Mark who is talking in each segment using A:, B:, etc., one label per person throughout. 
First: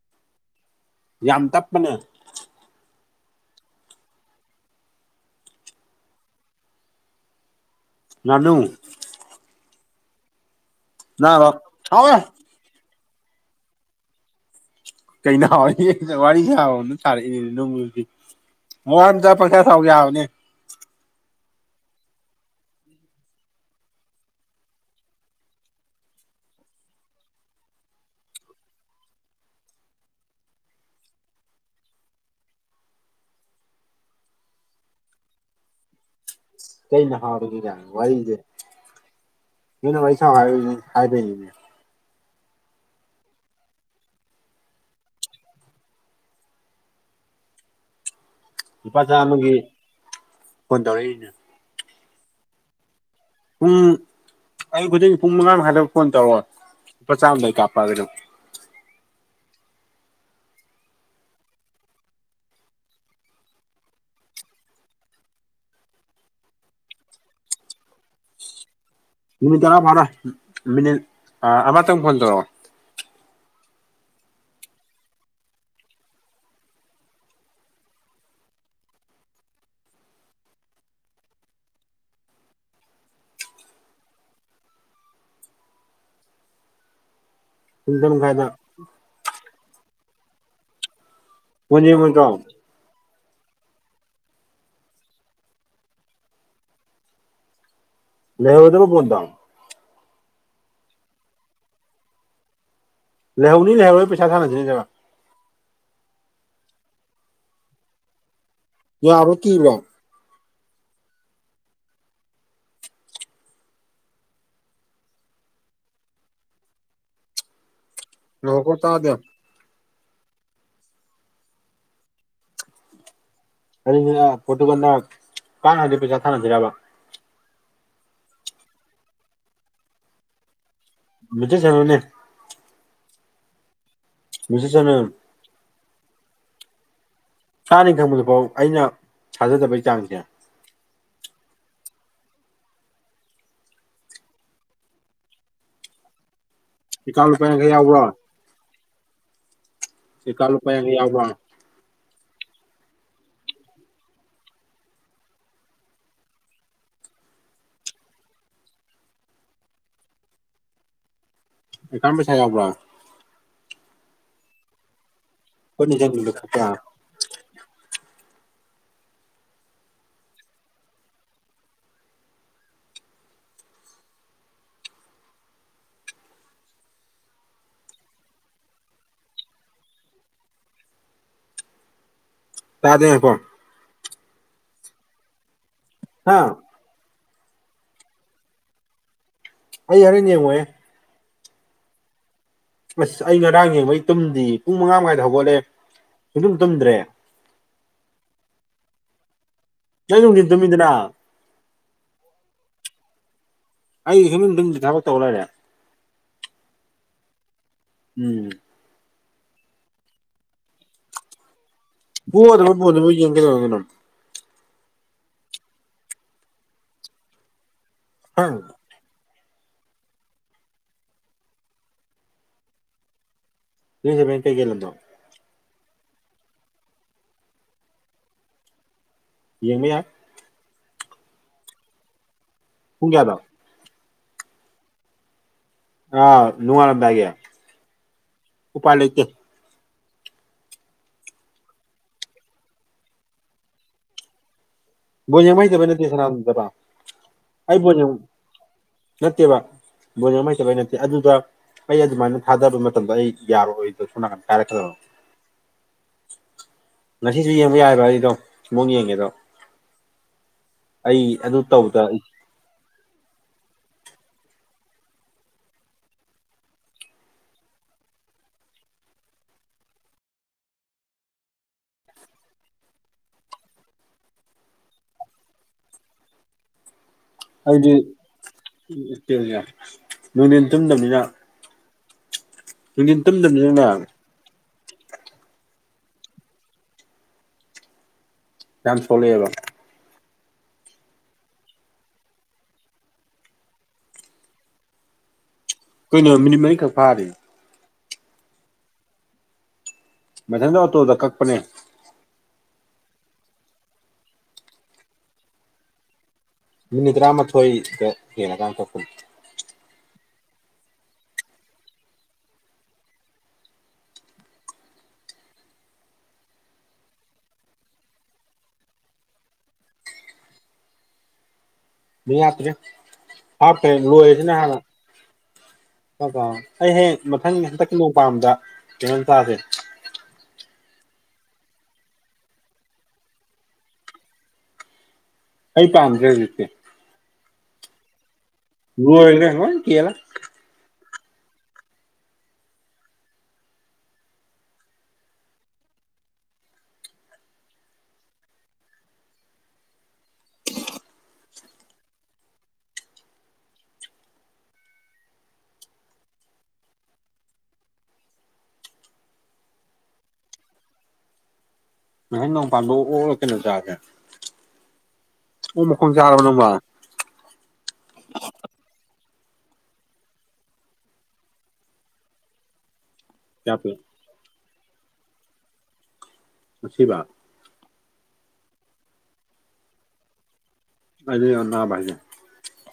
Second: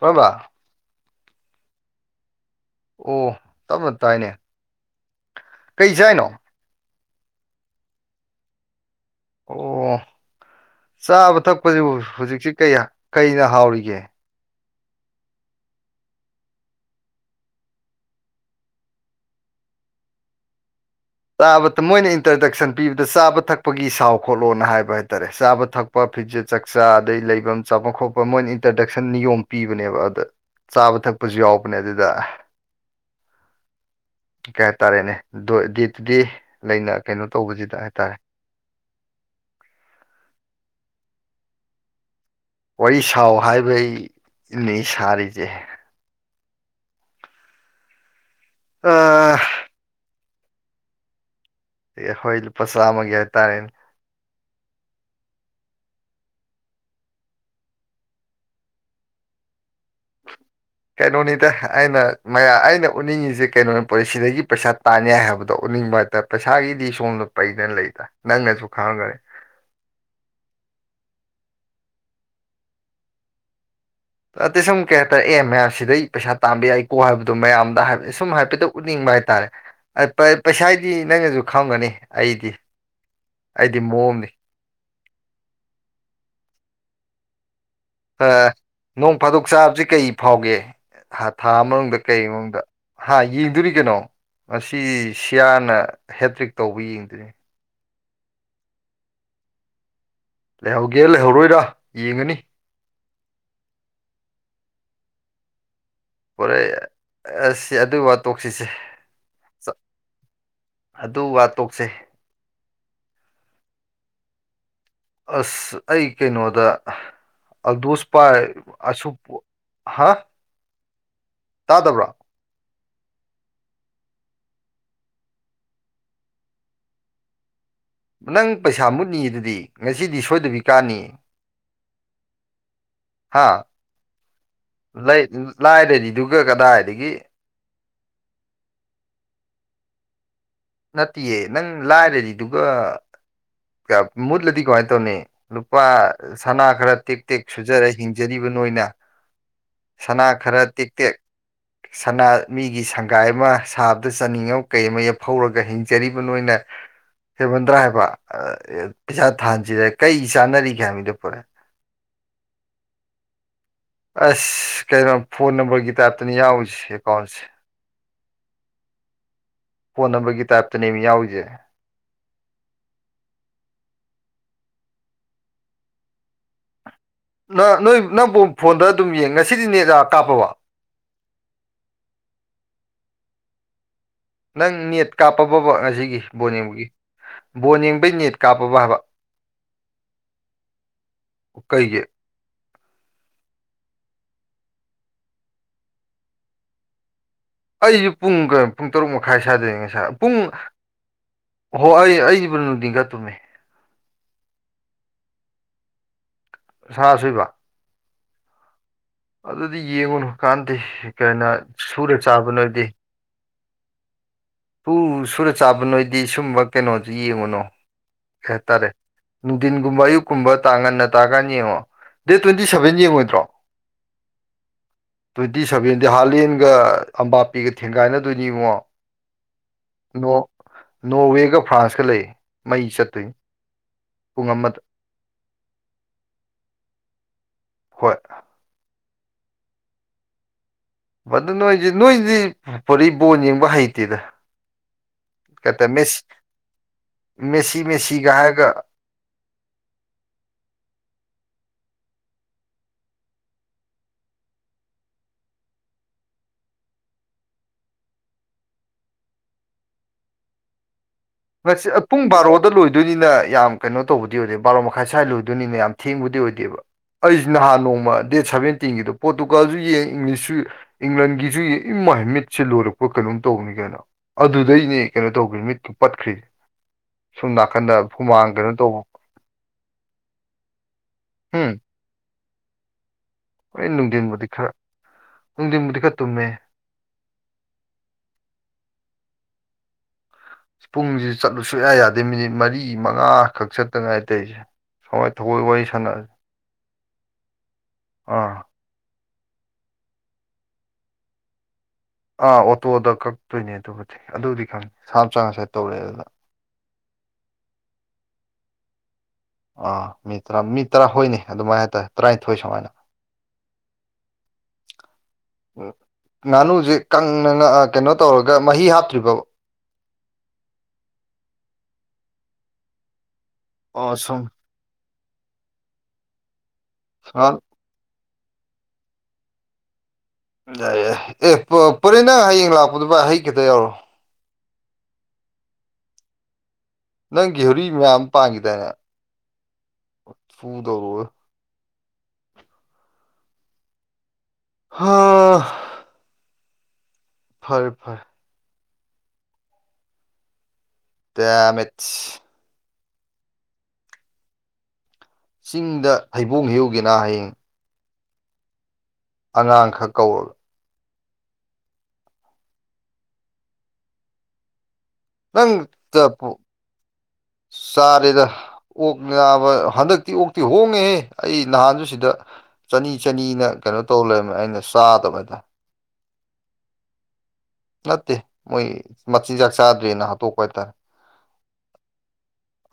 A: ꯃꯣꯔꯝꯕ
B: ꯌꯥꯝ ꯇꯞꯄꯅꯦ
A: ꯑꯣ ꯇꯞꯅ ꯇꯥꯏꯅꯦ ꯀꯩ ꯆꯏꯅꯣ
B: ꯉꯥꯅꯨ
A: ꯑꯣ ꯆꯥꯕ
B: ꯅꯥꯕ
A: ꯊꯛꯄꯁꯤ
B: ꯍꯥꯎꯋꯦ
A: ꯍꯧꯖꯤꯛꯁꯤ ꯀꯩ ꯀꯩꯅ ꯍꯥꯎꯔꯤꯒꯦ
B: ꯀꯩꯅ ꯍꯥꯎꯔꯤꯒꯦ ꯋꯥꯔꯤ ꯁꯔꯛꯑꯣꯅ ꯁꯥꯔꯛꯏꯅꯦ [unintelligible] [unintelligible] ꯊꯥꯎ ꯌꯥꯕꯅꯦ
A: ꯆꯥꯕ ꯃꯣꯏꯅ ꯏꯟꯇ꯭ꯔꯗꯛꯁꯟ ꯄꯤꯕꯗ ꯆꯥꯕ ꯊꯛꯄꯒꯤ ꯁꯥꯎ ꯈꯣꯠꯂꯣꯅ ꯍꯥꯏꯕ ꯍꯥꯏꯇꯥꯔꯦ ꯆꯥꯕ ꯊꯛꯄ ꯆꯄ ꯐꯤꯖꯦꯠ ꯆꯥꯛꯆꯥ ꯑꯗꯩ ꯂꯩꯐꯝ ꯆꯥꯐꯝ ꯈꯣꯠꯄ ꯃꯣꯏꯅ ꯏꯟꯇ꯭ꯔꯗꯛꯁꯟ ꯅꯤꯌꯣꯝ ꯄꯤꯕꯅꯦꯕ ꯑꯗ ꯆꯥꯕ ꯊꯛꯄꯁꯨ ꯌꯥꯎꯕꯅꯦ ꯑꯗꯨꯗ ꯀꯩ ꯍꯥꯏꯇꯥꯔꯦꯅꯦ [unintelligible]
B: ꯀꯩꯅ
A: ꯀꯩꯅꯣ ꯇꯧꯕꯁꯤꯗ
B: [unintelligible]
A: ꯍꯥꯏꯇꯥꯔꯦ
B: ꯋꯥꯔꯤꯁꯦ ꯃꯤꯅꯥ ꯋꯥꯔꯤ ꯁꯥꯎ ꯍꯥꯏꯕꯩꯅꯤꯅꯦ
A: ꯋꯥꯔꯤ ꯁꯥꯎ ꯍꯥꯏꯕꯩ ꯂꯦ ꯁꯥꯔꯤꯁꯦ
B: ꯂꯨꯄꯥ
A: ꯑ
B: ꯆꯥꯝꯃꯥꯒꯤ ꯐꯣꯟ ꯇꯧꯔꯛꯏꯅꯦ
A: ꯍꯣꯏ ꯂꯨꯄꯥ ꯆꯥꯝꯃꯒꯤ ꯍꯥꯏꯇꯥꯔꯦ
B: ꯎꯝ ꯑꯌꯨꯛ ꯈꯨꯗꯤꯡ ꯄꯨꯡ ꯃꯉꯥꯃꯥꯏꯗꯕ ꯐꯣꯟ ꯇꯧꯔꯛꯑꯣ ꯂꯨꯄꯥ ꯆꯥꯝꯃꯗꯣ ꯀꯥꯞꯄꯛꯑꯒꯦ ꯑꯗꯨꯝ
A: ꯀꯩꯅꯣꯅꯤꯗ ꯑꯩꯅ ꯃꯥꯌꯥ ꯑꯩꯅ ꯎꯠꯅꯤꯡꯉꯤꯁꯦ ꯀꯩꯅꯣꯅꯤ ꯄꯣꯂꯤ ꯁꯤꯗꯒꯤ ꯄꯩꯁꯥ ꯇꯥꯟ ꯌꯥꯏ ꯍꯥꯏꯕꯗꯣ ꯎꯅꯤꯡꯕ ꯍꯥꯏꯇꯥ ꯄꯩꯁꯥꯒꯤꯗꯤ ꯁꯣꯝꯗ ꯄꯩꯗꯅ ꯂꯩꯗ ꯅꯪꯅꯁꯨ ꯈꯪꯉꯝꯒꯅꯤ
B: ꯃꯤꯅꯤꯠ ꯇꯔꯥ ꯐꯔꯣꯏ ꯃꯤꯅꯤꯠ ꯑꯃꯇꯪ ꯐꯣꯟ ꯇꯧꯔꯛꯑꯣ
A: ꯑꯇꯩ ꯁꯨꯝ ꯀꯩ ꯍꯥꯏꯇꯥꯔꯦ ꯑꯦ ꯃꯌꯥꯝ ꯁꯤꯗꯩ ꯄꯩꯁꯥ ꯇꯥꯟꯕ ꯌꯥꯏꯀꯣ ꯍꯥꯏꯕꯗꯣ ꯃꯌꯥꯝꯗ ꯍꯥꯏ ꯁꯨꯝ ꯍꯥꯏꯐꯦꯠꯇ ꯎꯠꯅꯤꯡꯕ ꯍꯥꯏꯇꯥꯔꯦ ꯄꯩꯁꯥꯗꯤ ꯅꯪꯅꯁꯨ ꯈꯪꯉꯝꯒꯅꯤ ꯑꯩꯗꯤ ꯑꯩꯗꯤ ꯃꯑꯣꯝꯅꯤ
B: ꯄꯨꯡ ꯇꯔꯨꯛ ꯃꯈꯥꯏꯗ
A: ꯅꯣꯡ ꯐꯥꯗꯣꯛ ꯆꯥꯕꯁꯤ ꯀꯩ ꯐꯥꯎꯒꯦ ꯊꯥ
B: ꯕꯣꯟ
A: ꯃꯅꯨꯡꯗ ꯀꯩ
B: ꯌꯦꯡꯉꯣꯏꯗ꯭ꯔꯣ
A: ꯃꯅꯨꯡꯗ ꯍꯥ ꯌꯦꯡꯗꯣꯔꯤ ꯀꯩꯅꯣ ꯑꯁꯤ ꯁꯤꯌꯥꯅ ꯍꯦꯇ꯭ꯔꯤꯛ ꯇꯧꯕ ꯌꯦꯡꯗꯣꯏꯅꯦ
B: ꯂꯩꯍꯧꯔꯥꯗꯕ ꯕꯣꯟꯗꯣ
A: ꯂꯩꯍꯧꯒꯦ ꯂꯩꯍꯧꯔꯣꯏꯔ ꯌꯦꯡꯉꯅꯤ
B: ꯂꯩꯍꯧꯅꯤ ꯂꯩꯍꯧꯔꯣꯏ ꯄꯩꯁꯥ ꯊꯥꯟꯅꯁꯤꯅꯤ [unintelligible]
A: ꯍꯣꯔꯦ ꯑꯁ ꯑꯗꯨꯒꯤ ꯋꯥ ꯇꯣꯛꯁꯤꯁꯦ
B: ꯌꯥꯕꯔꯣ ꯀꯤꯕꯔꯣ
A: ꯑꯗꯨ ꯋꯥ ꯇꯣꯛꯁꯦ ꯑꯁ ꯑꯩ ꯀꯩꯅꯣꯗ ꯑꯜꯗꯨꯁ ꯄꯥꯏ
B: ꯉꯥꯏꯈꯣꯀꯣ
A: ꯑꯁꯨ
B: ꯇꯥꯗꯦ
A: ꯍꯥ ꯇꯥꯗꯕ꯭ꯔꯣ
B: [unintelligible] ꯄ꯭ꯔꯣꯇꯨꯒꯟꯅ ꯀꯔꯛꯑꯗꯤ ꯄꯩꯁꯥ ꯊꯥꯅꯗꯣꯏꯔꯕ
A: ꯅꯪ ꯄꯩꯁꯥ ꯃꯨꯠꯅꯤꯌꯦ ꯑꯗꯨꯗꯤ ꯉꯁꯤꯗꯤ ꯁꯣꯏꯗꯕꯤ ꯀꯥꯟꯅꯤ
B: ꯃꯨꯠꯆꯁꯥꯅꯨꯅꯦ
A: ꯍꯥꯥ
B: ꯃꯦꯆꯤꯠ ꯁꯅꯨ
A: ꯂꯩ ꯂꯥꯏꯔꯔꯤꯗꯨꯒ ꯀꯗꯥꯏꯗꯒꯤ
B: ꯆꯥꯅꯤ ꯈꯪꯕꯗꯨꯐꯥꯎ ꯑꯩꯅ ꯊꯥꯖꯗꯕꯩ ꯆꯥꯡꯁꯦ
A: ꯅꯠꯇꯤꯌꯦ ꯅꯪ ꯂꯥꯏꯔꯔꯤꯗꯨꯒ ꯃꯨꯠꯂꯗꯤ ꯀꯃꯥꯏ ꯇꯧꯅꯤ ꯂꯨꯄꯥ ꯁꯅꯥ ꯈꯔ ꯇꯦꯛ
B: ꯑꯦꯀꯥꯎꯟ
A: ꯇꯦꯛ
B: ꯂꯨꯄꯥ ꯌꯥꯡꯈꯩ
A: ꯁꯨꯖꯔ
B: ꯌꯥꯎꯕ꯭ꯔꯣ
A: ꯍꯤꯡꯖꯔꯤꯕ ꯅꯣꯏꯅ ꯁꯅꯥ
B: ꯑꯦꯀꯥꯎꯟ
A: ꯈꯔ
B: ꯂꯨꯄꯥ
A: ꯇꯦꯛ
B: ꯌꯥꯡꯈꯩ
A: ꯇꯦꯛ
B: ꯌꯥꯎꯕ꯭ꯔꯣ
A: ꯁꯅꯥ ꯃꯤꯒꯤ ꯁꯪꯒꯥꯏ ꯑꯃ ꯁꯥꯕꯗ ꯆꯥꯅꯤꯡꯉ ꯀꯩ ꯑꯃ ꯍꯧꯔꯒ ꯍꯤꯡꯖꯔꯤꯕ ꯅꯣꯏꯅ ꯍꯦꯟꯃꯟꯗ꯭ꯔꯥ ꯍꯥꯏꯕ ꯄꯩꯁꯥ ꯊꯥꯟꯁꯤꯗ ꯀꯩ ꯆꯥꯅꯔꯤꯒꯦ ꯍꯥꯏꯕꯅꯤꯗ ꯄꯨꯔꯥ
B: ꯑꯦꯀꯌꯥꯎꯟ ꯄꯩꯁꯥ ꯌꯥꯎꯕ꯭ꯔꯥ
A: ꯑꯁ ꯀꯩꯅꯣ ꯐꯣꯟ
B: ꯈꯣꯏ
A: ꯅꯝꯕꯔꯒꯤ
B: ꯅꯤꯡꯁꯤꯡꯕꯤꯕ
A: ꯇꯥꯏꯞꯇꯅꯤ
B: ꯈꯣꯠꯄ
A: ꯌꯥꯎꯔꯤꯁꯦ ꯑꯦꯀꯥꯎꯟꯁꯦ ꯐꯣꯟ ꯅꯝꯕꯔꯒꯤ ꯇꯥꯏꯞꯇꯅꯦꯕ ꯌꯥꯎꯔꯤꯁꯦ ꯅꯪ ꯅꯣꯏ ꯅꯪ ꯐꯣꯟꯗ ꯑꯗꯨꯝ ꯌꯦꯡ ꯉꯁꯤꯗꯤ ꯅꯦꯠ ꯀꯥꯞꯄꯕ
B: ꯇꯥꯗꯦ ꯀꯣ
A: ꯅꯪ ꯅꯦꯠ ꯀꯥꯞꯄꯕꯕ ꯉꯁꯤꯒꯤ
B: ꯍꯥ
A: ꯕꯣꯟ ꯌꯦꯡꯕꯒꯤ ꯕꯣꯟ ꯌꯦꯡꯕꯩ ꯅꯦꯠ ꯀꯥꯞꯄꯕ ꯍꯥꯏꯕ
B: ꯑꯩ ꯍꯣꯔꯦꯟ ꯌꯦꯡꯉꯣꯏꯍꯦ
A: ꯀꯩꯒꯤ
B: ꯑꯁ ꯑꯩ ꯉꯔꯥꯡ ꯌꯦꯡꯕꯩ ꯇꯨꯝꯗ ꯄꯨꯡ ꯃꯪꯉꯥ ꯃꯈꯉꯥꯏꯗ ꯍꯧꯒꯠꯂꯦ ꯁꯨꯛꯇꯨꯝ ꯇꯨꯝꯗ꯭ꯔꯦ
A: ꯑꯩꯁꯨ ꯄꯨꯡ ꯄꯨꯡ ꯇꯔꯨꯛ ꯃꯈꯥꯏ ꯁꯥꯏꯗ ꯌꯦꯡꯉꯦ
B: ꯅꯪ
A: ꯄꯨꯡ
B: ꯅꯨꯡꯊꯤꯟ ꯇꯨꯝꯃꯤꯗꯅ
A: ꯍꯣ ꯑꯩ ꯑꯩꯕꯨ ꯅꯨꯡꯗꯤꯟ ꯈꯔ ꯇꯨꯝꯃꯦ
B: ꯑꯩꯗꯤ ꯁꯨꯛꯇꯨꯝ ꯇꯨꯝꯗꯦ ꯊꯕꯛ ꯇꯧ ꯂꯩꯔꯦ
A: ꯁꯥ ꯁꯣꯏꯕ
B: ꯎꯝ
A: ꯑꯗꯨꯗꯤ ꯌꯦꯡꯉꯨꯅꯨ ꯀꯥꯟꯗꯦ ꯀꯅ
B: ꯄꯦꯗꯔꫭꯕ ꯕꫭꯟꯗꯨꯕꯨ ꯌꯦꯡꯉ ꯀꯩꯗꯧꯅ ꯗꫭꯏꯅꫭ
A: ꯄꯨ ꯁꯨꯔ ꯆꯥꯕ ꯅꯣꯏꯗꯤ ꯁꯨꯝꯕ ꯀꯩꯅꯣꯁꯤ ꯌꯦꯡꯉꯨꯅꯣ
B: ꯍꯥ
A: ꯀꯩ ꯍꯥꯏꯇꯥꯔꯦ ꯅꯨꯡꯊꯤꯟꯒꯨꯝꯕ ꯑꯌꯨꯛꯀꯨꯝꯕ ꯇꯥꯡ ꯉꯟꯅ ꯇꯥꯔꯀꯥꯟꯗ ꯌꯦꯡꯉꯣ ꯗꯦꯠ ꯇꯨ꯭ꯋꯦꯟꯇꯤ ꯁꯕꯦꯟ ꯌꯦꯡꯉꯣꯏꯗ꯭ꯔꯣ
B: ꯌꯦꯡꯒꯦ ꯕꯥꯏ ꯀꯩ ꯀꯩ ꯂꯝꯅꫭ
A: ꯇꯨ꯭ꯋꯦꯟꯇꯤ ꯁꯚꯦꯟꯗꯤ ꯍꯥꯂꯦꯟꯒ ꯑꯄꯥꯄꯤꯒ ꯊꯦꯡꯒꯥꯏꯅꯗꯣꯏꯅꯤ ꯏꯕꯨꯡꯉꫭ
B: ꯌꯦꯡꯕ ꯌꯥꯏ
A: ꯅꫭꯔ ꯅꯣꯔꯋꯦꯒ ꯐ꯭ꯔꯥꯟꯁꯀ ꯂꯩ ꯃꯩ
B: ꯄꯨꯡ
A: ꯆꯠꯇꯣꯏꯅꯤ
B: ꯀꯌꯥꯗ
A: ꯄꯨꯡ ꯑꯃꯗ
B: ꯑ ꯅꯣꯡꯉꯥꯜ ꯂꯝꯗꯥꯏꯒꯤ
A: ꯍꯣꯏ
B: ꯎꯄꯥꯏ ꯂꯩꯇꯦ
A: ꯑꯗꯨ ꯅꯣꯏꯗꯤ ꯅꯣꯏꯗꯤ ꯄꯨꯔꯤ ꯕꯣꯟ ꯌꯦꯡꯕ ꯍꯩꯇꯦꯗ
B: ꯕꯣꯜ ꯌꯦꯡꯕ
A: ꯀꯗ
B: ꯍꯩꯇꯕꯩ ꯅꯠꯇꯦ
A: ꯃꯦꯁꯤ
B: ꯁꯅꯥꯗꯕ
A: ꯃꯦꯁꯤ
B: ꯑꯩ ꯕꯣꯜ ꯌꯦꯡ
A: ꯃꯦꯁꯤꯒ ꯍꯥꯏꯒ
B: ꯅꯠꯇꯦꯕ ꯕꯣꯟ ꯌꯦꯡꯕ‌ ꯍꯩꯇꯕꯩ ꯅꯠꯇꯦ ꯑꯗꯨꯗ ꯑꯩ ꯑꯗꯨꯃꯥꯏꯅ ꯊꯥꯗꯕ ꯃꯇꯝꯗꯣ ꯑꯩ ꯌꯥꯔꯣꯏꯗ ꯁꯣꯝ ꯅꯥꯀꯟꯗ ꯀꯥꯏꯔꯛꯀꯗꯕ
A: [inaudible]
B: ꯉꯁꯤꯁꯨ ꯌꯦꯡꯕ ꯌꯥꯏꯌꯦꯕ ꯑꯩꯗꫭ ꯃꯑꫭꯡ ꯌꯦꯡꯉꯦꯗꯣ ꯑꯩ ꯑꯗꯨ
A: ꯉꯁꯤ
B: ꯇꯧꯕꯗ
A: ꯄꯨꯡ ꯕꯥꯔꯣꯗ ꯂꯣꯏ ꯑꯗꯨꯅꯤꯅ ꯌꯥꯝ ꯀꯩꯅꯣ ꯇꯧꯕꯗꯤ ꯑꯣꯏꯗꯦ ꯕꯥꯔꯣ ꯃꯈꯥꯏ ꯁ꯭ꯋꯥꯏ ꯂꯣꯏꯗꯣꯏꯅꯤꯅ ꯌꯥꯝ ꯊꯦꯡꯕꯗꯤ ꯑꯣꯏꯗꯦꯕ ꯑꯩꯁꯨ ꯅꯍꯥꯟ ꯅꯣꯡꯃ ꯗꯦꯠ ꯁꯕꯦꯟꯇꯤꯟꯒꯤꯗꯣ ꯄꯣꯔꯇꯨꯒꯜꯁꯨ ꯌꯦꯡ ꯏꯪꯂꯤꯁꯁꯨ ꯏꯪꯂꯟꯒꯤꯁꯨ ꯏꯃꯥꯏ ꯃꯤꯠꯁꯦ ꯂꯣꯏꯔꯛꯄ ꯀꯩꯅꯣꯝ ꯇꯧꯕꯅꯤ ꯀꯩꯅꯣ ꯑꯗꯨꯗꯩꯅꯦ ꯀꯩꯅꯣ ꯇꯧꯈꯤ ꯃꯤꯠꯀ ꯄꯠꯈ꯭ꯔꯤꯁꯦ ꯁꯣꯝ
B: ꯑꯩꯗꯤ
A: ꯅꯥꯀꯟꯗ ꯍꯨꯃꯥꯡ ꯀꯩꯅꯣ ꯇꯧꯕ
B: ꯄꯦꯂꯦ ꯅꯨꯡꯗꯤꯟ ꯇꯨꯝꯗꯕꯅꯤꯅ
A: ꯍꯨꯝ
B: ꯅꯨꯡꯗꯨꯟ ꯇꯨꯝꯗꯝꯅꯤꯅ
A: ꯍꯣꯏ ꯅꯨꯡꯗꯤꯟꯕꯨꯗꯤ ꯈꯔ ꯅꯨꯡꯗꯤꯟꯕꯨꯗꯤ ꯈꯔ ꯇꯨꯝꯃꯦ
B: ꯌꯥꯝ‌ ꯁꫭꯛꯂꯦꯕ
A: ꯄꯨꯡꯁꯤ ꯆꯠꯂꯨ ꯁꯨꯡꯌꯥ ꯌꯥꯗꯦ ꯃꯤꯅꯤꯠ ꯃꯔꯤ ꯃꯉꯥꯈꯛ ꯆꯠꯇ ꯉꯥꯏꯔꯤ ꯇꯧꯏꯁꯦ [unintelligible]
B: ꯍꫭꯏꯅ ꯃꯤꯅꯤꯠ ꯃꯔꯤꯈꯛ ꯐꯥꯔꯤ
A: ꯎꯥ
B: ꯃꯊꯗ ꯑꫭꯇꫭꯗ ꯀꯛꯄꯅꯦ
A: ꯑꯥ ꯑꯣꯇꯣꯗ ꯀꯛꯇꯣꯏꯅꯦ ꯑꯗꯨꯕꯨꯗꯤ ꯑꯗꯨꯗꯤ ꯈꯪꯅꯤꯦ ꯁꯥ ꯆꯥꯡ ꯉꯁꯥꯏꯗ ꯇꯧꯔꯦ ꯑꯗꯨꯗ
B: ꯃꯤꯅꯤꯠ ꯇꯔꯥꯃꯥꯊꯣꯏꯗ ꯈꯤꯇꯪ ꯂꯩꯦꯂꯀꯥꯟꯗ ꯀꯛꯄꯅꯤ
A: ꯑꯥ ꯃꯤ ꯇꯔꯥ ꯃꯤ ꯇꯔꯥꯍꯣꯏꯅꯤ ꯑꯗꯨꯃꯥꯏꯅ ꯍꯥꯏꯇꯥꯔꯦ ꯇꯔꯥꯅꯤꯊꯣꯏ ꯁꯨꯃꯥꯏꯅ ꯉꯥꯅꯨꯁꯦ ꯀꯪꯅꯅ ꯑꯩ ꯀꯩꯅꯣ ꯇꯧꯔꯒ ꯃꯍꯤ ꯍꯥꯞꯇ꯭ꯔꯤꯕꯧ
B: ꯃꯍꯤ ꯍꯥꯞꯇ꯭ꯔꯦ ꯍꯥꯞꯇꯦ
A: ꯑꯣ ꯁꯨꯝ
B: ꯂꯣꯏꯔꯦꯗꯅ ꯍꯥꯟꯅ ꯑꯩ ꯍꯦꯛ ꯃꯊꯪ ꯍꯟꯗꯛꯀꯤ ꯅꯣꯡ ꯄꯝꯗ ꯀꯩꯅꯣꯝ ꯆꯥꯁꯦ
A: ꯌꯥꯏ ꯌꯥꯏ ꯑꯦ ꯄꯔꯦꯅꯥ ꯍꯌꯦꯡ ꯂꯥꯛꯄꯗꯨ ꯚꯥꯏ ꯍꯩ ꯈꯤꯇ ꯌꯥꯎꯔꯣ [inaudible]
B: ꯑꯩ ꯇꯥꯡꯈ꯭ꯔꯦ ꯍꯧꯖꯤꯛꯇꯤ
A: ꯅꯪꯒꯤ ꯍꯧꯔꯤ ꯃꯌꯥꯝ ꯄꯥꯡꯈꯤꯗꯏꯅꯦ
B: ꯨ ꯂꯣꯏꯒ꯭ꯔꯦ ꯂꫭꯏꯟ ꯀꯦꯂꯒ
A: ꯐꯨꯗꯔꯣ ꯍꯥ ꯐꯔꯦ ꯐꯔꯦ ꯇꯦꯔꯃꯦꯠꯁ ꯆꯤꯡꯗ ꯍꯩꯕꯣꯡ ꯍꯦꯛꯎꯒꯦ ꯍꯌꯦꯡ ꯑꯉꯥꯡꯈꯛ ꯀꯧꯔꯒ
B: ꯃꯊꯪ ꯅꫭꯉꯄꯥꯟꯕ ꯑꯣꯛ ꯂꯥ ꯀꯩꯅꫭ ꯆꯥꯁꯦ
A: ꯅꯪ
B: ꯑꯣꯛ ꯃꯈꯣꯡ ꯆꯥꯔꯕ
A: ꯇꯥꯠꯄꯨ
B: ꯅꯣꯡꯃ
A: ꯆꯗꯦꯗ ꯑꯣꯛ ꯅꯕ ꯍꯟꯗꯛꯇꯤ ꯑꯣꯛꯇꯤ ꯍꯣꯡꯉꯦꯍꯦ ꯑꯩ ꯅꯍꯥꯟꯁꯨ ꯁꯤꯗ ꯆꯅꯤ ꯆꯅꯤꯅ
B: ꯀꯌꯥ ꯄꯤ
A: ꯀꯩꯅꯣ ꯇꯧ ꯂꯩꯔ ꯑꯩꯅ ꯆꯥꯗꯕ‌ ꯍꯥꯏꯇꯥꯏ
B: ꯑꯁꯤꯕ
A: ꯅꯠꯇꯦ ꯃꯣꯏ ꯃ.. ꯆꯤꯟꯖꯥꯛ ꯆꯥꯗ꯭ꯔꯦꯅ ꯍꯥꯠꯇꯣꯛꯄ ꯍꯥꯏꯇꯥꯔꯦ
B: ꯑꯗꯨꯗꯅꯥꯕꯥ ꯍꯥꯏꯖꯦ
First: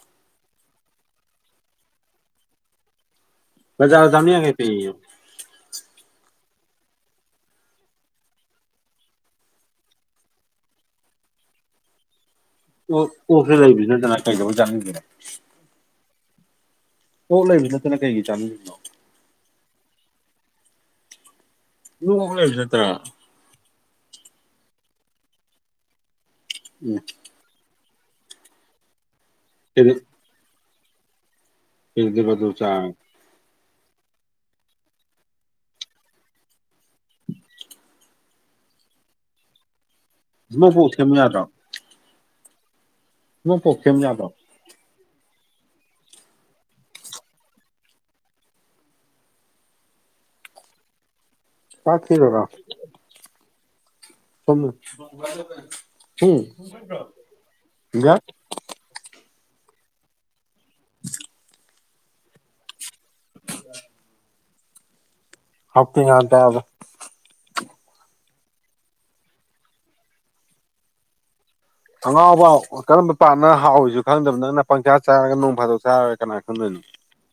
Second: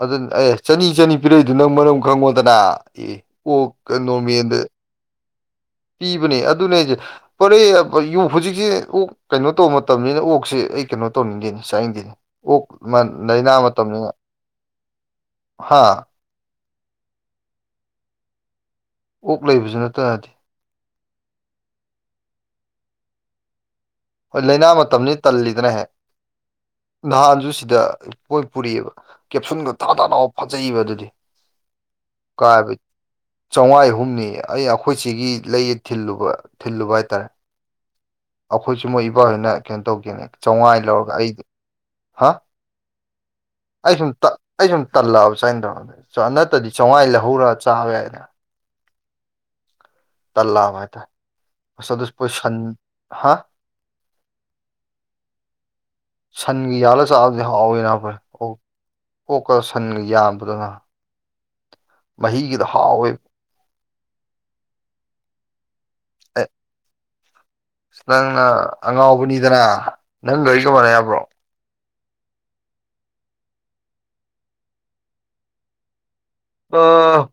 A: ꯑꯗꯨꯅ ꯑꯦ ꯆꯅꯤ ꯆꯅꯤ ꯄꯤꯔꯛꯏꯗꯨ ꯅꯪ ꯃꯔꯝ ꯈꯪꯉꯣꯗꯅ ꯑꯦ ꯀ
B: ꯕꯖꯥꯔꯗ ꯆꯥꯝꯃ
A: ꯅꯣꯔꯃꯦꯟꯗ
B: ꯌꯥꯡꯈꯩ ꯄꯤꯌꯦ ꯑꯣꯛ
A: ꯄꯤꯕꯅꯦ ꯑꯗꯨꯅꯦ ꯑꯩꯁꯦ ꯐꯣꯔꯦ ꯍꯧꯖꯤꯛꯁꯦ ꯑꯣꯛ ꯀꯩꯅꯣ ꯇꯧꯕ ꯃꯇꯝꯅꯤꯅ bh ꯑꯩ ꯀꯩꯅꯣ ꯇꯧꯅꯤꯡꯗꯦꯅꯤ ꯆꯥꯅꯤꯡꯗꯦꯅꯤ
B: ꯑꯣ ꯑꯣꯛꯁꯦ ꯂꯩꯕꯤꯅꯗꯅ ꯀꯩꯗꯧꯕꯩ ꯆꯥꯅꯤꯡꯗꯤꯔꫭ
A: ꯍꯥꯥ
B: ꯑꫭꯗ ꯂꯩꯕꯁꯨ ꯅꯠꯇꯅ ꯀꯩꯒꯤ ꯆꯥꯅꯤꯉꯉꯤꯅꯣ
A: ꯑꯣꯛ ꯂꯩꯕꯁꯨ ꯅꯠꯇꯅꯗꯤ
B: [unintelligible]
A: ꯍꯣꯏ ꯂꯥꯏꯅꯥ ꯃꯇꯝꯅꯤ ꯇꯜꯂꯤꯗꯅꯍꯦꯛ
B: ꯎꯝ
A: ꯅꯍꯥꯟꯁꯨ ꯁꯤꯗ ꯄꯣꯠ ꯄꯨꯔꯛꯑꯕ ꯀꯦꯞꯁꯟꯗꯣ ꯊꯥ ꯊꯥꯅꯅꯥ ꯐꯖꯩꯕ ꯑꯗꯨꯗꯤ
B: ꯐꯤꯗꯕꯗꯨ ꯆꯥ
A: ꯆꯥꯝꯉꯥ ꯑꯍꯨꯝꯅꯤ ꯑꯩ ꯆꯥꯒꯤ‌ ꯊꯤꯜꯂꯨꯕ ꯊꯤꯜꯂꯨꯕ ꯍꯥꯏꯇꯥꯔꯦ
B: [inaudible]
A: ꯑꯩꯈꯣꯏꯁꯨ ꯃꯣꯏ ꯏꯕꯥꯎꯍꯣꯏꯅ ꯀꯩꯅꯣ ꯇꯧꯒꯦꯅꯦ
B: ꯏꯁꯃꯣꯛ
A: ꯆꯥꯉꯥꯏ
B: ꯄꯣꯛ
A: ꯂꯧꯔꯒ
B: ꯁꯦꯝꯕ ꯌꯥꯗ꯭ꯔꯣ
A: ꯑꯩꯗꯤ ꯍꯥ
B: ꯏꯁꯃꯣꯛ ꯄꯣꯛ
A: ꯑꯩ
B: ꯁꯦꯝꯕ
A: ꯁꯎꯝ
B: ꯌꯥꯗ꯭ꯔꯣ
A: ꯇ ꯑꯩ ꯁꯨꯝ ꯇꯜꯂꯛꯑꯕ ꯁꯨꯃꯥꯏꯅ ꯇꯧꯔ ꯅꯠꯇ꯭ꯔꯗꯤ ꯆꯦꯡꯋꯥꯏ ꯂꯩꯍꯧꯔꯒ ꯆꯥꯕ ꯌꯥꯏꯗꯅ ꯇꯂꯥꯏꯇꯥ
B: ꯆꯥꯛ ꯊꯤꯔꯨꯔꯣ
A: ꯑꯗꯨꯄꯟ ꯍꯥ
B: ꯁꯨꯝ ꯍꯨꯝ
A: ꯁꯟꯒꯤ ꯌꯥꯜꯂ ꯆꯥꯕꯗꯤ ꯍꯥꯎꯋꯦ
B: ꯌꯥ
A: ꯐꯔꯦ ꯑꯣ ꯀꯣꯛꯀꯗ ꯁꯟꯒ ꯌꯥꯝꯕꯗꯨꯅ ꯃꯍꯤꯒꯤꯗ ꯍꯥꯎꯋꯦ
B: ꯑ ꯍꯥꯞꯇꯤꯉ ꯇꯕꯦ
A: ꯑꯁ ꯅꯪꯅ ꯑꯉꯥꯎꯕꯅꯤꯗꯅ ꯅꯪ ꯂꯣꯏ ꯀꯃꯅ ꯍꯥꯏꯕ꯭ꯔꯣ
B: ꯑꯉꯥꯎꯕ ꯀꯔꯝꯕ ꯄꯥꯠꯅ ꯍꯥꯎꯏꯁꯨ ꯈꯪꯗꯕ ꯅꯪꯅ ꯄꯪꯁꯥ ꯆꯥꯔꯒ ꯅꯣꯡ ꯐꯥꯗꯣꯛ ꯆꯥꯔꯣꯏ
A: ꯑ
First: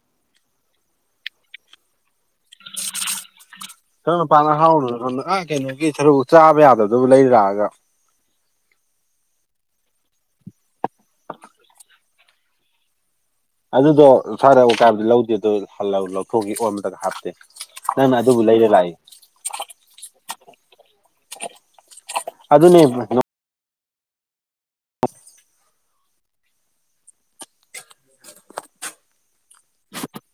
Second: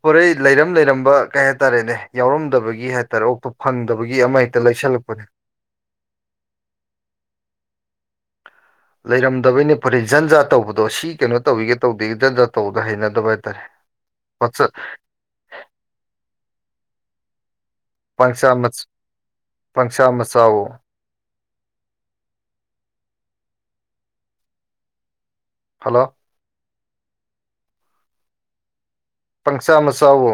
A: ꯍꯣꯔꯩ ꯂꯩꯔꯝ ꯂꯩꯔꯝꯕ ꯀꯩ ꯍꯥꯏꯇꯥꯔꯦꯅꯦ ꯌꯥꯎꯔꯝꯗꯕꯒꯤ ꯍꯥꯏꯇꯥꯔꯦ ꯑꯣꯛꯇꯣ ꯐꯪꯗꯕꯒꯤ ꯑꯃ ꯍꯦꯛꯇ ꯂꯩꯁꯜꯂꯛꯄꯅꯦ
B: ꯒꯤ ꯁꯔꯨꯛ ꯆꯥꯕ ꯌꯥꯗꯕꯗꯨꯕꯨ ꯂꯩꯔꯥꯛꯑꯒ
A: ꯂꯩꯔꯝꯗꯕꯩꯅꯤ ꯐꯔꯦ ꯖꯟꯖꯥ ꯇꯧꯕꯗꯣ ꯁꯤ ꯀꯩꯅꯣ ꯇꯧꯤꯒꯦ ꯇꯧꯦꯒꯦꯖꯟꯖ ꯇꯧꯗ ꯍꯩꯅꯗꯕ ꯍꯥꯏꯇꯥꯔꯦ
B: ꯑꯗꯨꯗꯣ ꯁꯗ
A: ꯄꯪꯆ
B: ꯎꯀꯥꯕꯗꯤ ꯂꯧꯗꯦ ꯑꯗꯨ ꯂꯧꯊꯣꯛꯈꯤ ꯑꯣ ꯑꯃꯗꯒ ꯍꯥꯞꯇꯦ ꯅꯪꯅ ꯑꯗꯨꯕꯨ
A: ꯄꯁ
B: ꯂꯩꯔ ꯂꯥꯛꯏ
A: ꯄꯪꯁꯥ ꯃꯆꯥꯥꯎ
B: ꯑꯗꯨꯅꯦ
A: ꯍꯜꯂꯣ ꯄꯪꯁꯥ ꯃꯁꯥꯎꯋꯣ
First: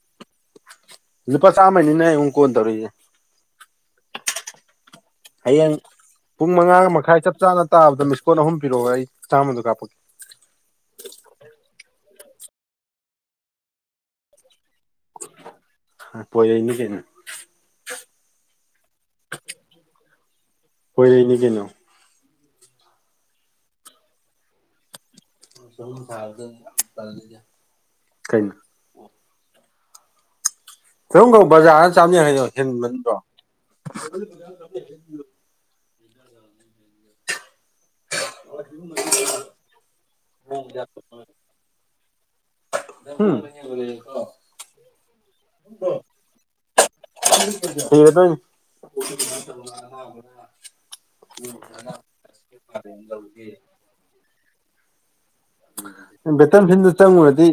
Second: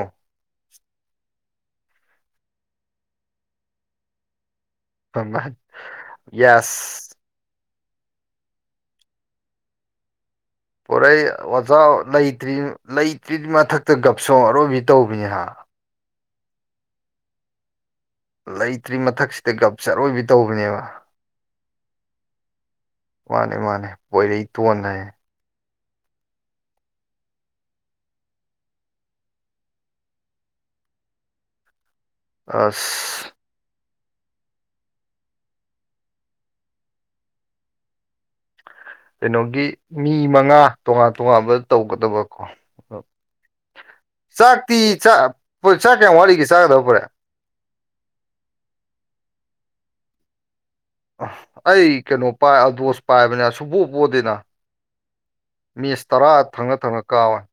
B: ꯂꯨꯄꯥ ꯆꯃꯥꯏꯅꯤ ꯅꯦ ꯀꯣꯟꯇꯧꯔꯛꯑꯤꯁꯦ ꯍꯌꯦꯡ ꯄꯨꯡ ꯃꯉꯥꯒ
A: ꯌꯦꯁ
B: ꯃꯈꯥꯏ ꯆꯞ ꯆꯥꯅ ꯇꯥꯕꯗ ꯃꯤꯁꯀꯣꯠ ꯑꯍꯨꯝ ꯄꯤꯔꯛꯒ ꯑꯩ ꯆꯥꯝꯃꯗꯣ ꯀꯥꯞꯄꯛꯀꯦ
A: ꯄꯣꯔꯩ ꯑꯣꯖꯥ ꯂꯩꯇ꯭ꯔꯤ ꯂꯩꯇ꯭ꯔꯤ ꯃꯊꯛꯇ ꯒꯞꯁꯣ ꯑꯔꯣꯏꯕꯤ ꯇꯧꯕꯅꯤ ꯍꯥꯏ
B: ꯍꯣꯏ ꯄꯣꯏꯔꯅꯤ ꯀꯩꯅꯣ
A: ꯂꯩꯇ꯭ꯔꯤ ꯃꯊꯛꯁꯤꯗ ꯒꯞ ꯑꯔꯣꯏꯕꯤ ꯇꯧꯕꯅꯦꯕ
B: ꯍꯣꯏꯔꯛꯏꯅꯤ ꯀꯩꯅꯣ
A: ꯃꯥꯅꯦ ꯃꯥꯅꯦ ꯄꯣꯏꯔꯩ ꯇꯣꯟ ꯍꯥꯏꯌꯦ
B: ꯊꯗ ꯀꯩ ꯀꯣꯝ ꯀꯧ ꯕꯖꯥꯔꯅ ꯆꯥꯝꯃꯤ ꯍꯥꯏꯅꯣ ꯍꯦꯟꯕꯟꯗ꯭ꯔꯣ
A: ꯑꯁ ꯀꯩꯅꯣꯒꯤ ꯃꯤ ꯃꯉꯥ ꯇꯣꯉꯥꯟ ꯇꯣꯉꯥꯟꯕ ꯇꯧꯒꯗꯕꯀꯣ
B: ꯎꯝ
A: ꯆꯥꯛꯇꯤ ꯆꯥꯛ ꯆꯥꯛ ꯀꯌꯥꯝ ꯋꯥꯠꯂꯤꯒꯦ ꯆꯥꯒꯗꯕ ꯄꯨꯔꯦ
B: ꯊꯤꯔ ꯗꯨꯅꯤ
A: ꯑꯩ ꯀꯩꯅꯣ ꯄꯥꯏ ꯑꯗꯣꯁ ꯄꯥꯏꯕꯅꯦ ꯁꯨꯕꯣꯄꯣꯗꯦꯅ
B: ꯕꯦꯇꯔ ꯐꯤꯟꯗ
A: ꯀꯥꯎꯋꯦ
B: ꯆꯪꯉꯨꯔꯗꯤ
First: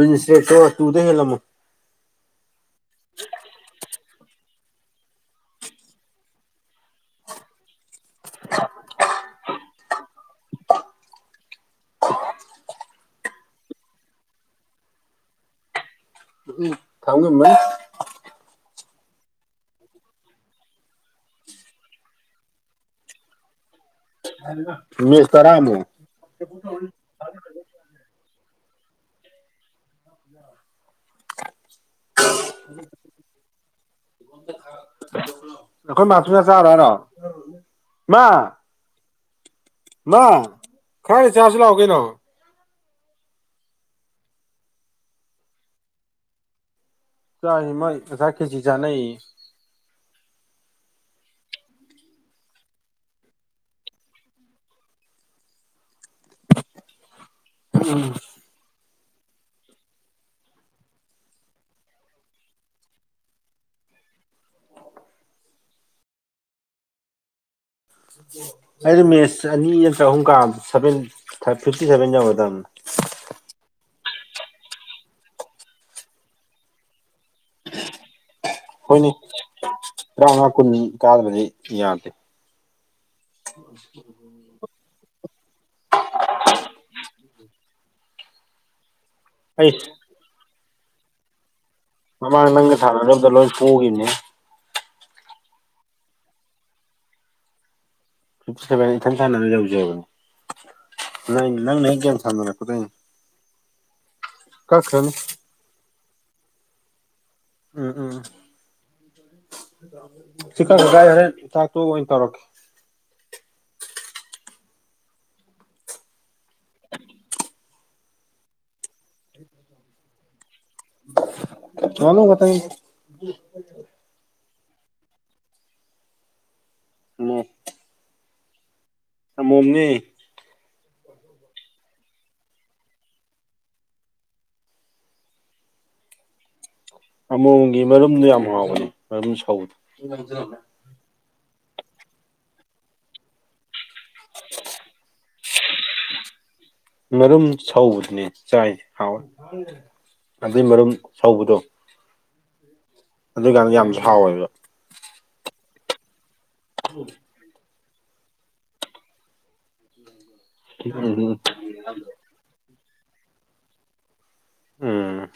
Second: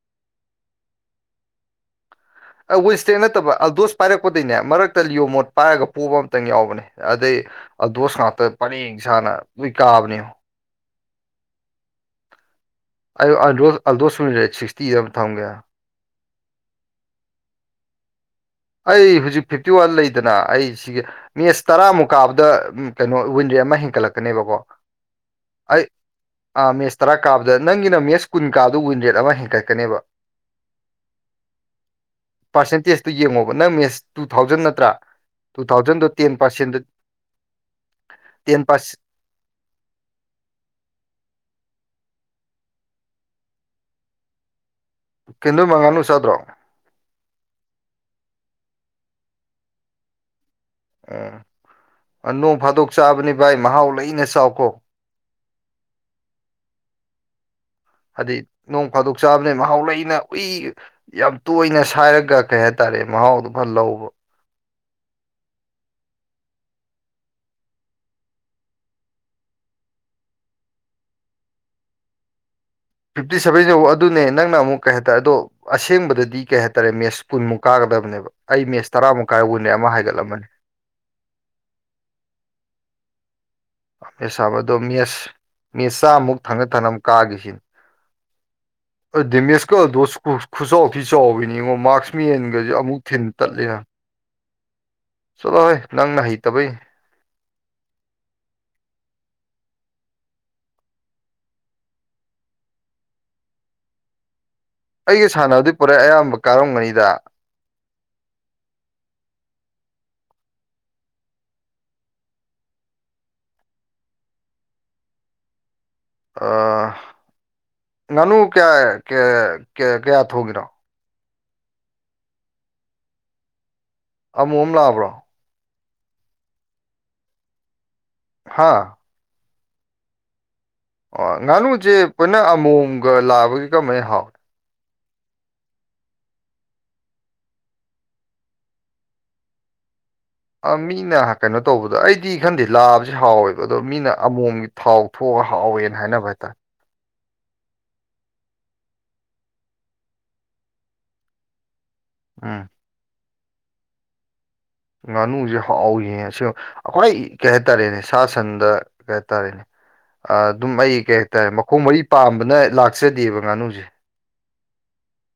B: ꯋꯁꯛꯇ ꯇꯨꯗ ꯍꯦꯜꯂꯝꯃꯣ
A: ꯋꯤꯟꯁꯇꯦꯛ ꯅꯠꯇꯕ ꯑꯜꯗꯣꯁ ꯄꯥꯏꯔꯛꯄꯗꯩꯅꯦ ꯃꯔꯛꯇ ꯂꯤꯌꯣ ꯃꯣꯠ ꯄꯥꯏꯔꯒ ꯄꯨꯕ ꯑꯃꯇꯪ ꯌꯥꯎꯕꯅꯦ ꯑꯗꯩ ꯑꯗꯣꯁ ꯉꯥꯛꯇ ꯄꯔꯦꯡ ꯁꯥꯥꯅ ꯂꯏ ꯀꯥꯕꯅꯦ ꯑꯩ ꯑꯜꯗꯣꯁ ꯑꯜꯗꯣꯁ ꯁꯨꯅ ꯔꯦꯠ ꯁꯤꯛꯁꯇꯤꯗ ꯑꯃꯝ ꯊꯝꯒꯦ
B: ꯎꯝꯝ ꯊꯥꯎꯉꯝꯅꯤ
A: ꯑꯩ ꯍꯧꯖꯤꯛ ꯐꯤꯞꯇꯤ ꯋꯥꯟ ꯂꯩꯗꯅ ꯑꯩ ꯁꯤꯒꯤ ꯃꯤꯁ ꯇꯔꯥꯃꯨꯀꯥꯞꯗ ꯀꯩꯅꯣ ꯋꯤꯟꯖꯦ ꯑꯃ ꯍꯦꯟꯀꯠꯂꯛꯄ
B: ꯃꯤꯁ ꯇꯥꯔꯥ ꯃꯨꯛ
A: ꯑꯥ ꯃꯦꯠꯁ ꯇꯔꯥ ꯀꯥꯕꯗ ꯅꯪꯒꯤꯅ ꯃꯦꯁ ꯀꯨꯟ ꯀꯥꯗ ꯋꯤꯟ ꯔꯦꯠ ꯑꯃ ꯍꯦꯟꯒꯠꯀꯅꯦꯕ
B: [unintelligible]
A: ꯄꯔꯁꯦꯟꯇꯁ ꯇꯨ ꯌꯦꯛꯉꯣ ꯅꯁ ꯇꯨ ꯊꯥꯎꯖꯟ ꯅꯠꯇ꯭ꯔꯥ ꯇꯨ ꯊꯥꯎꯖꯟꯗꯣ
B: ꯑꯩꯈꯣꯏ
A: ꯇꯦꯟ
B: ꯃꯥꯁꯨꯅ ꯆꯥꯔꯣ
A: ꯄꯥꯔꯁꯦꯟꯗ
B: ꯍꯥꯏꯔꯣ ꯃꯥ
A: ꯇꯦꯝ ꯄꯥꯁ
B: ꯃꯥ ꯈꯔ ꯆꯁꯤ ꯂꯥꯛꯑꯣ ꯀꯩꯅꯣ
A: ꯀꯩꯅꯣ ꯅꯣꯏꯃꯥ ꯉꯥꯅꯨꯆꯥꯗ꯭ꯔꯣ
B: ꯆꯥꯏꯑꯦ ꯃ ꯉꯥꯁꯥꯏ ꯈꯦꯔꯆꯤ ꯆꯥꯅꯩꯑꯦ
A: ꯎꯝ ꯅꯣꯡ ꯐꯥꯗꯣꯛ ꯆꯥꯕꯅꯤ ꯚꯥꯏ ꯃꯍꯥꯎ ꯂꯩꯅ ꯆꯥꯎꯈꯣ
B: ꯎꯝ
A: ꯍꯥꯏꯗꯤ ꯅꯣꯡ ꯐꯥꯗꯣꯛ ꯆꯥꯕꯅꯦ ꯃꯍꯥꯎ ꯂꯩꯅ ꯎꯏ ꯌꯥꯝ ꯇꯣꯏꯅ ꯁꯥꯏꯔꯒ ꯀꯩ ꯍꯥꯏ ꯇꯔꯦ ꯃꯍꯥꯎꯗꯨꯣ ꯐ ꯂꯧꯕ
B: ꯑꯩꯗꯤ ꯃꯦꯠꯁ ꯑꯅꯤ ꯅꯇꯔ ꯆꯍꯨꯝ ꯀ ꯁꯚꯦꯟ ꯐꯤꯞꯇꯤ ꯁꯚꯦꯟ ꯌꯧꯒꯗꯕꯅꯦ
A: ꯐꯤꯞꯇꯤ ꯁꯚꯦꯟꯁꯤ ꯌꯧꯎ ꯑꯗꯨꯅꯦ ꯅꯪꯅ ꯑꯃꯨꯛ ꯀꯩ ꯍꯥꯏꯇꯥꯔꯦ ꯑꯗꯣ ꯑꯁꯦꯡꯕꯗꯗꯤ ꯀꯩ ꯍꯥꯏꯇꯥꯔꯦ ꯃꯦꯠꯁ ꯀꯨꯟꯃꯨꯛ ꯀꯥꯒꯗꯕꯅꯦꯕ ꯑꯩ ꯃꯦꯠꯁ
B: ꯍꯣꯏꯅꯦ
A: ꯇꯔꯥꯃꯨꯛ ꯀꯥꯏꯔꯒꯅꯦ ꯑꯃ ꯍꯥꯏꯒꯠꯂꯝꯃꯅꯤ
B: ꯀꯥꯗꯗꯤ ꯌꯥꯗꯦ
A: ꯃꯦꯁ ꯁꯥꯕ ꯑꯗꯣ ꯃꯦꯁ ꯃꯦꯁ ꯆꯥꯃꯨꯛ ꯊꯪꯅ ꯊꯪꯕꯝ ꯀꯥꯈꯤꯁꯤꯅꯤ
B: ꯑꯩ
A: ꯃꯦꯁꯀꯗꯣ ꯈꯨꯆꯥꯎꯗꯤꯤ ꯆꯥꯎꯕꯅꯤꯉꯣ ꯃꯥꯛꯁ
B: ꯃꯃꯥꯡ
A: ꯃꯦꯟꯒꯁꯨꯦ
B: ꯅꯪꯒ
A: ꯑꯃꯨꯛ ꯊꯤꯟ
B: ꯁꯥꯟꯅꯔꯨꯕꯗ ꯂꯣꯏ
A: ꯇꯠꯂꯦ
B: ꯄꯣꯈꯤꯕꯅꯦ
A: ꯆꯠꯂꯣ ꯍꯣꯏ ꯅꯪꯅ ꯍꯩꯇꯕꯩ
B: ꯐꯤꯞꯇꯤ ꯁꯚꯦꯟ ꯏꯊꯟ ꯇꯥꯟꯅꯅ ꯌꯧꯖꯕꯅꯦ ꯅ ꯅꯪꯅ ꯀꯅꯤ ꯊꯥꯟꯅꯅ ꯀꯣꯗ
A: ꯑꯩꯒꯤ ꯁꯥꯟꯅꯕꯗꯤ ꯄꯨꯔꯛꯦ ꯑꯌꯥꯝꯕ ꯀꯥꯔꯝꯒꯅꯤꯗ
B: ꯎꯝ ꯎꯝ ꯎꯝ ꯆꯀꯪꯗꯥꯥꯏ ꯍꯣꯔꯦꯟ ꯆꯥꯛꯇꯨ ꯑꯣꯏꯅ ꯇꯧꯔꯛꯀꯦ
A: ꯉꯥꯅꯨ ꯀꯌꯥ ꯀ ꯀꯌꯥ ꯊꯣꯛꯒꯔꯣ
B: ꯆꯂꯣ ꯀꯊꯒꯤ
A: ꯑꯃꯨ ꯑꯃ ꯂꯥꯛꯑꯕ꯭ꯔꯣ
B: ꯅ
A: ꯍꯥꯥ
B: ꯁꯃꯣꯝꯅꯤ
A: ꯑꯣ ꯉꯥꯅꯨꯁꯦ ꯄꯨꯅ ꯑꯃꯣꯝꯒ ꯂꯥꯛꯕꯒꯤ ꯀꯃꯥꯏꯅ ꯍꯥꯎꯏ
B: ꯑꯃꯣꯝꯒꯤ ꯃꯔꯨꯝꯗꯨꯣ ꯌꯥꯝ ꯍꯥꯎꯕꯅꯤ ꯃꯔꯨꯝ ꯁꯧꯗꯣ
A: ꯃꯤꯅ ꯀꯩꯅꯣ ꯇꯧꯕꯗ ꯑꯩꯗꯤ ꯈꯟꯗꯦ ꯂꯥꯕꯁꯤ ꯍꯥꯎꯋꯦꯕ ꯑꯗꯣ ꯃꯤꯅ ꯑꯃꯣꯝꯒꯤ ꯊꯥꯎ ꯊꯣꯛꯑꯒ ꯍꯥꯎꯋꯦꯅ ꯍꯥꯏꯅꯕ ꯍꯥꯏꯇꯥꯔꯦ
B: ꯃꯔꯨꯝ ꯁꯧꯕꯗꯨꯅꯤ ꯆꯥꯏ ꯍꯥꯎꯋꯦ ꯑꯗꯨꯏ ꯃꯔꯨꯝ ꯁꯧꯕꯗꯣ
A: ꯑ
B: ꯑꯗꯨꯏꯀꯥꯟꯗ ꯌꯥꯝꯁꯨ ꯍꯥꯎꯋꯦꯕ
A: ꯉꯥꯅꯨꯁꯦ ꯍꯥꯎꯏꯉ ꯁꯤ ꯑꯩꯈꯣꯏ ꯀꯩ ꯍꯥꯏꯇꯥꯔꯦꯅꯦ ꯁꯥ ꯁꯟꯗ ꯀꯩ ꯍꯥꯏꯇꯥꯔꯦꯅꯦ ꯑꯗꯨꯝ ꯑꯩ ꯀꯩ
B: ꯎꯝ
A: ꯍꯥꯏꯇꯥꯔꯦ ꯃꯈꯣꯡ ꯃꯔꯤ ꯄꯥꯝꯕꯅ ꯂꯥꯛꯆꯗꯦꯕ ꯉꯥꯅꯨꯁꯦ
B: ꯎꯝ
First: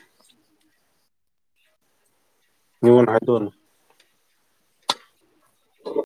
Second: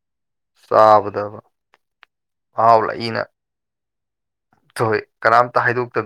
A: ꯇꯥꯕꯗꯕ
B: ꯃꯤꯉꯣꯟ
A: ꯃꯍꯥꯎꯂꯛꯏꯩꯅ
B: ꯍꯥꯏꯗꯣꯛꯑꯅꯨ
A: ꯁꯍꯣꯏ ꯀꯅꯥꯝꯇ ꯍꯥꯏꯗꯣꯛꯇꯕꯅ